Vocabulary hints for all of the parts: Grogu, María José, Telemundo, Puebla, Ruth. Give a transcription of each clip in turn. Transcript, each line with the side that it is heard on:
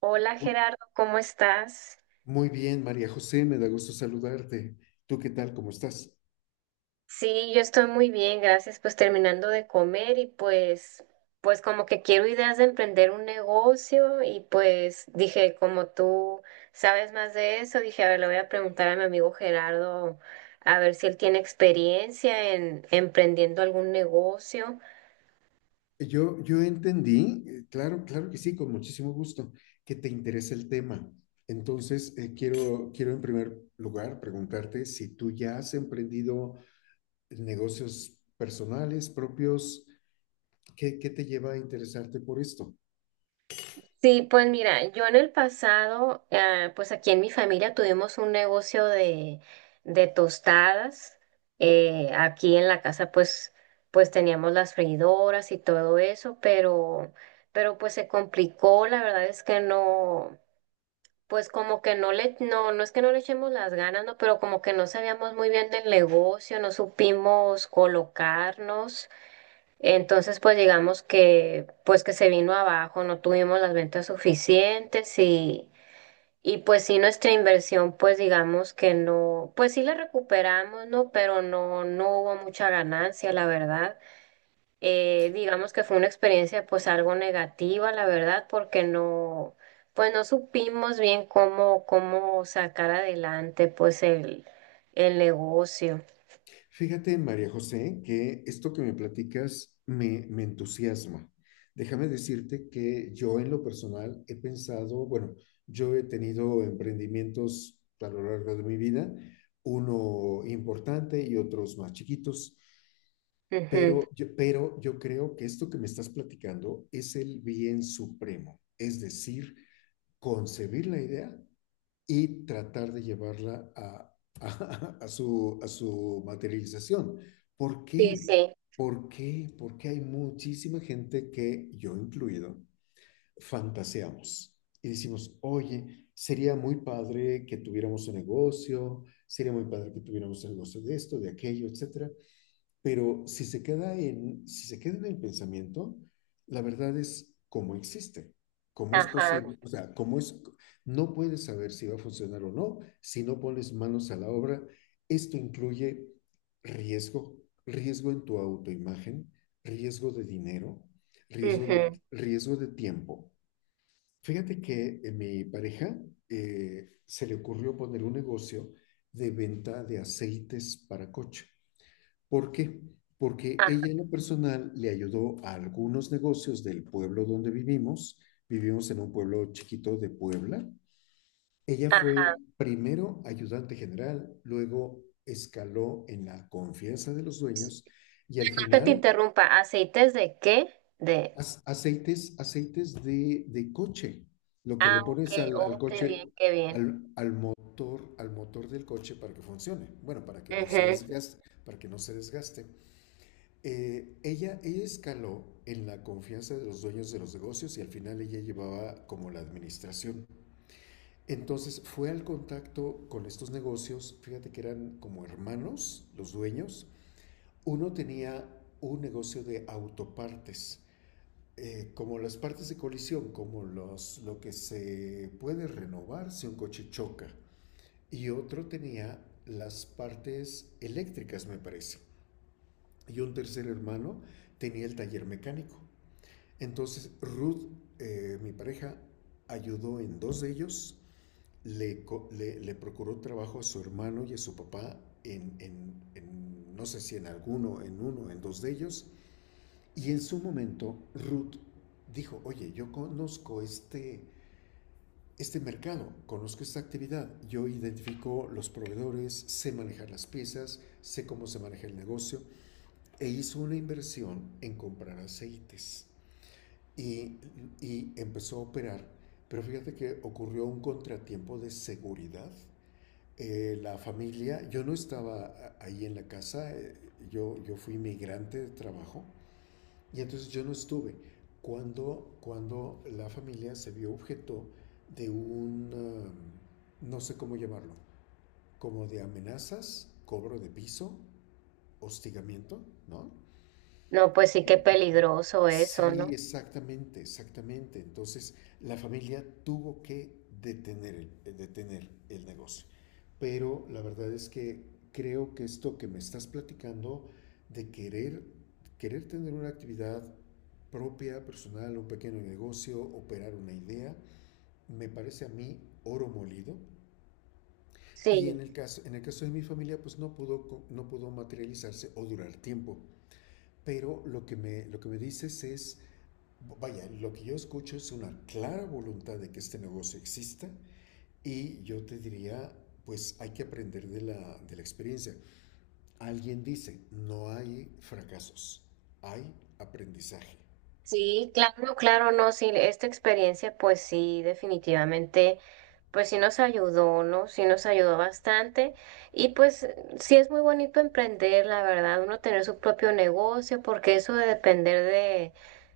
right: Hola Gerardo, ¿cómo estás?
left: Muy bien, María José, me da gusto saludarte. ¿Tú qué tal? ¿Cómo estás?
right: Sí, yo estoy muy bien, gracias. Pues terminando de comer y pues, como que quiero ideas de emprender un negocio y pues dije, como tú sabes más de eso, dije, a ver, le voy a preguntar a mi amigo Gerardo a ver si él tiene experiencia en emprendiendo algún negocio.
left: Yo entendí, claro, claro que sí, con muchísimo gusto, que te interesa el tema. Entonces, quiero en primer lugar preguntarte si tú ya has emprendido negocios personales, propios, ¿qué te lleva a interesarte por esto?
right: Sí, pues mira, yo en el pasado, ah, pues aquí en mi familia tuvimos un negocio de tostadas. Aquí en la casa, pues, teníamos las freidoras y todo eso, pero pues se complicó. La verdad es que no, pues como que no le, no, no es que no le echemos las ganas, no, pero como que no sabíamos muy bien del negocio, no supimos colocarnos. Entonces, pues digamos que pues que se vino abajo, no tuvimos las ventas suficientes y pues sí nuestra inversión, pues digamos que no, pues sí la recuperamos, ¿no? Pero no, no hubo mucha ganancia, la verdad. Digamos que fue una experiencia pues algo negativa, la verdad, porque no, pues no supimos bien cómo, cómo sacar adelante pues el negocio.
left: Fíjate, María José, que esto que me platicas me entusiasma. Déjame decirte que yo en lo personal he pensado, bueno, yo he tenido emprendimientos a lo largo de mi vida, uno importante y otros más chiquitos,
right: Ujú.
left: pero yo creo que esto que me estás platicando es el bien supremo, es decir, concebir la idea y tratar de llevarla a su, a su materialización. ¿Por
right: Sí,
left: qué?
right: sí,
left: ¿Por qué? Porque hay muchísima gente que, yo incluido, fantaseamos y decimos, oye, sería muy padre que tuviéramos un negocio, sería muy padre que tuviéramos un negocio de esto, de aquello, etcétera. Pero si se queda en el pensamiento, la verdad es cómo existe, cómo es
right: ajá,
left: posible, o sea, cómo es, no puedes saber si va a funcionar o no si no pones manos a la obra. Esto incluye riesgo, riesgo en tu autoimagen, riesgo de dinero,
right: ujú,
left: riesgo de tiempo. Fíjate que mi pareja se le ocurrió poner un negocio de venta de aceites para coche. ¿Por qué? Porque
right: ajá.
left: ella en lo personal le ayudó a algunos negocios del pueblo donde vivimos. Vivimos en un pueblo chiquito de Puebla. Ella fue primero ayudante general, luego escaló en la confianza de los dueños y al
right: Que te
left: final
right: interrumpa, ¿aceites de qué? De...
left: aceites, de coche, lo que
right: Ah,
left: le
right: ok,
left: pones al
right: oh, qué
left: coche,
right: bien, qué bien.
left: al motor del coche para que funcione, bueno, para que no se
right: Ujú.
left: desgaste, para que no se desgaste. Ella escaló en la confianza de los dueños de los negocios y al final ella llevaba como la administración. Entonces fue al contacto con estos negocios, fíjate que eran como hermanos los dueños. Uno tenía un negocio de autopartes, como las partes de colisión, como los, lo que se puede renovar si un coche choca. Y otro tenía las partes eléctricas, me parece. Y un tercer hermano tenía el taller mecánico. Entonces Ruth, mi pareja, ayudó en dos de ellos, le, le procuró trabajo a su hermano y a su papá en, no sé si en alguno, en uno, en dos de ellos. Y en su momento Ruth dijo, oye, este mercado, conozco esta actividad, yo identifico los proveedores, sé manejar las piezas, sé cómo se maneja el negocio, e hizo una inversión en comprar aceites y, y empezó a operar. Pero fíjate que ocurrió un contratiempo de seguridad. La familia, yo no estaba ahí en la casa, yo fui migrante de trabajo y entonces yo no estuve. Cuando la familia se vio objeto de un, no sé cómo llamarlo, como de amenazas, cobro de piso, hostigamiento, ¿no?
right: No, pues sí, qué peligroso eso,
left: Sí,
right: ¿no?
left: exactamente, exactamente. Entonces, la familia tuvo que detener el negocio. Pero la verdad es que creo que esto que me estás platicando de querer tener una actividad propia, personal, un pequeño negocio, operar una idea, me parece a mí oro molido. Y
right: Sí,
left: en el caso de mi familia, pues no pudo, no pudo materializarse o durar tiempo. Pero lo que me dices es, vaya, lo que yo escucho es una clara voluntad de que este negocio exista y yo te diría, pues hay que aprender de de la experiencia. Alguien dice, no hay fracasos, hay aprendizaje.
right: sí, claro, claro, no, sí, esta experiencia, pues sí, definitivamente. Pues sí nos ayudó, ¿no? Sí nos ayudó bastante. Y pues sí es muy bonito emprender, la verdad, uno tener su propio negocio, porque eso de depender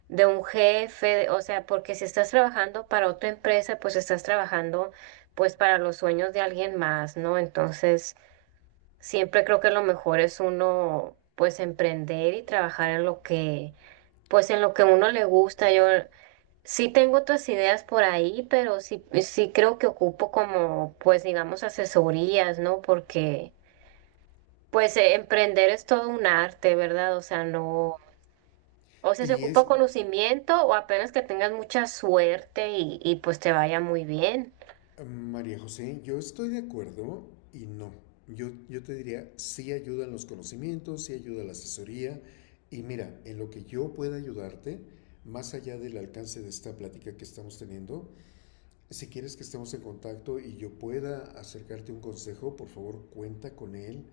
right: de un jefe, de- o sea, porque si estás trabajando para otra empresa, pues estás trabajando pues para los sueños de alguien más, ¿no? Entonces, siempre creo que lo mejor es uno pues emprender y trabajar en lo que, pues en lo que uno le gusta. Yo sí tengo otras ideas por ahí, pero sí, sí creo que ocupo como, pues digamos, asesorías, ¿no? Porque, pues, emprender es todo un arte, ¿verdad? O sea, no, o sea, se
left: Y
right: ocupa
left: es
right: conocimiento o apenas que tengas mucha suerte y pues te vaya muy bien.
left: María José, yo estoy de acuerdo y no. Yo te diría, sí ayudan los conocimientos, sí ayuda la asesoría. Y mira, en lo que yo pueda ayudarte, más allá del alcance de esta plática que estamos teniendo, si quieres que estemos en contacto y yo pueda acercarte un consejo, por favor cuenta con él,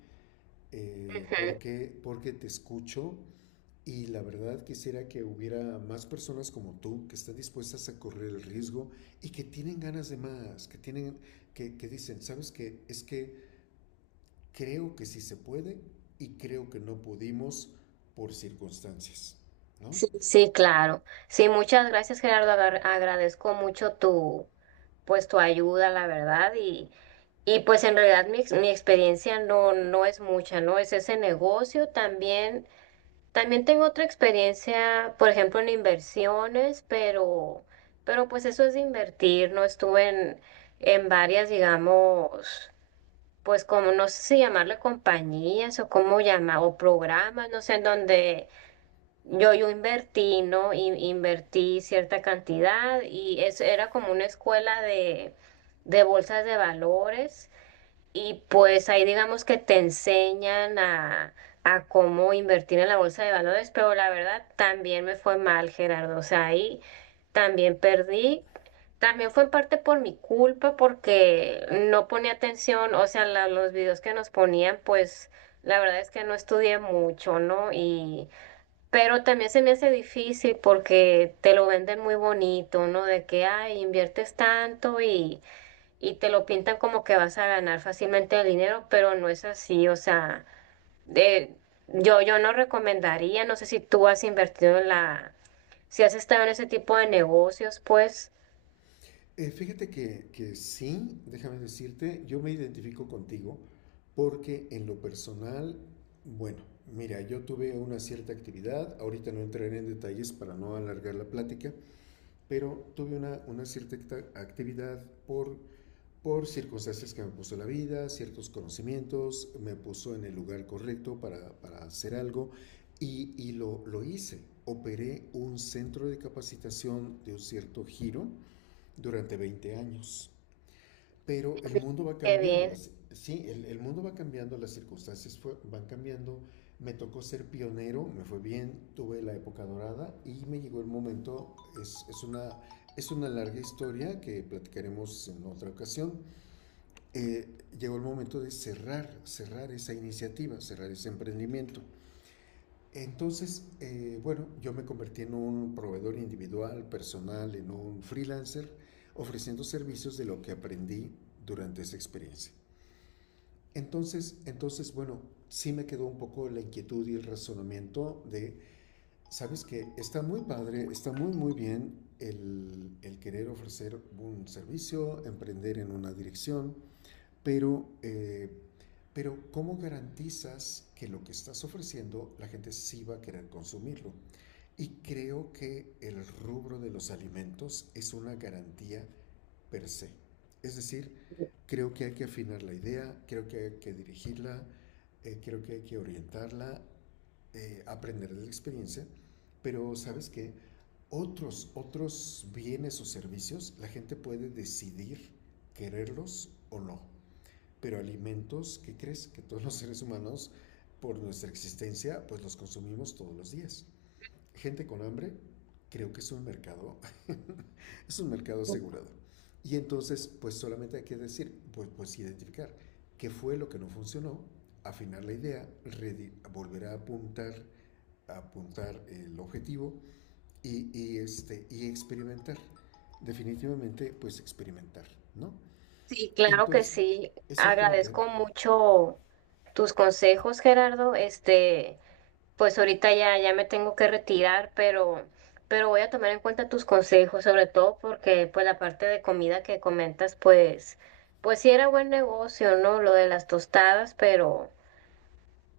right: Ujú.
left: porque te escucho y la verdad quisiera que hubiera más personas como tú que están dispuestas a correr el riesgo y que tienen ganas de más, que dicen, ¿sabes qué? Es que creo que sí se puede y creo que no pudimos por circunstancias, ¿no?
right: Sí, sí, claro. Sí, muchas gracias, Gerardo. Agar- agradezco mucho tu, pues, tu ayuda, la verdad, y... Y pues en realidad mi, ex- mi experiencia no, no es mucha, ¿no? Es ese negocio también. También tengo otra experiencia, por ejemplo, en inversiones, pero pues eso es de invertir, no estuve en varias, digamos, pues como no sé si llamarle compañías o cómo llama, o programas, no sé, en donde yo invertí, ¿no? In- invertí cierta cantidad y es, era como una escuela de bolsas de valores. Y pues ahí digamos que te enseñan a cómo invertir en la bolsa de valores, pero la verdad también me fue mal, Gerardo. O sea, ahí también perdí. También fue en parte por mi culpa porque no ponía atención, o sea, la- los videos que nos ponían, pues la verdad es que no estudié mucho, ¿no? Y pero también se me hace difícil porque te lo venden muy bonito, ¿no? De que, ay, inviertes tanto y te lo pintan como que vas a ganar fácilmente el dinero, pero no es así, o sea, de, yo no recomendaría, no sé si tú has invertido en la, si has estado en ese tipo de negocios, pues,
left: Que sí, déjame decirte, yo me identifico contigo porque en lo personal, bueno, mira, yo tuve una cierta actividad, ahorita no entraré en detalles para no alargar la plática, pero tuve una cierta actividad por circunstancias que me puso la vida, ciertos conocimientos, me puso en el lugar correcto para hacer algo y lo hice. Operé un centro de capacitación de un cierto giro durante 20 años. Pero el mundo va
right: qué
left: cambiando,
right: bien.
left: el mundo va cambiando, las circunstancias van cambiando. Me tocó ser pionero, me fue bien, tuve la época dorada y me llegó el momento, es, es una, es una larga historia que platicaremos en otra ocasión. Eh, llegó el momento de cerrar, cerrar esa iniciativa, cerrar ese emprendimiento. Entonces, bueno, yo me convertí en un proveedor individual, personal, en un freelancer, ofreciendo servicios de lo que aprendí durante esa experiencia. Entonces, bueno, sí me quedó un poco la inquietud y el razonamiento de, sabes que está muy padre, está muy, muy bien querer ofrecer un servicio, emprender en una dirección, pero, eh, pero ¿cómo garantizas que lo que estás ofreciendo la gente sí va a querer consumirlo? Y creo que el rubro de los alimentos es una garantía per se. Es decir, creo que hay que afinar la idea, creo que hay que dirigirla, creo que hay que orientarla, aprender de la experiencia, pero sabes que otros bienes o servicios la gente puede decidir quererlos o no. Pero alimentos, ¿qué crees? Que todos los seres humanos, por nuestra existencia, pues los consumimos todos los días gente con hambre, creo que es un mercado, es un mercado asegurado. Y entonces, pues solamente hay que decir, pues identificar qué fue lo que no funcionó, afinar la idea, volver a apuntar el objetivo y y experimentar. Definitivamente, pues experimentar, ¿no?
right: Sí, claro que
left: Entonces,
right: sí,
left: exactamente,
right: agradezco mucho tus consejos, Gerardo, este, pues ahorita ya, ya me tengo que retirar, pero voy a tomar en cuenta tus consejos, sobre todo porque pues la parte de comida que comentas, pues, pues sí era buen negocio, ¿no? Lo de las tostadas,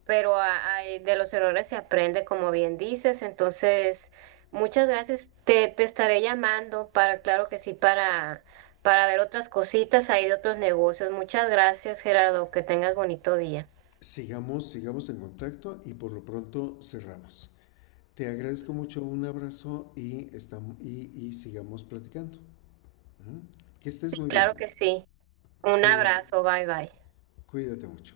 right: pero a- de los errores se aprende, como bien dices. Entonces, muchas gracias. Te estaré llamando para, claro que sí, para ver otras cositas ahí de otros negocios. Muchas gracias, Gerardo. Que tengas bonito día.
left: sigamos, sigamos en contacto y por lo pronto cerramos. Te agradezco mucho, un abrazo y y sigamos platicando. Ujú. Que estés muy bien.
right: Claro que sí. Un
left: Cuídate,
right: abrazo. Bye bye.
left: cuídate mucho.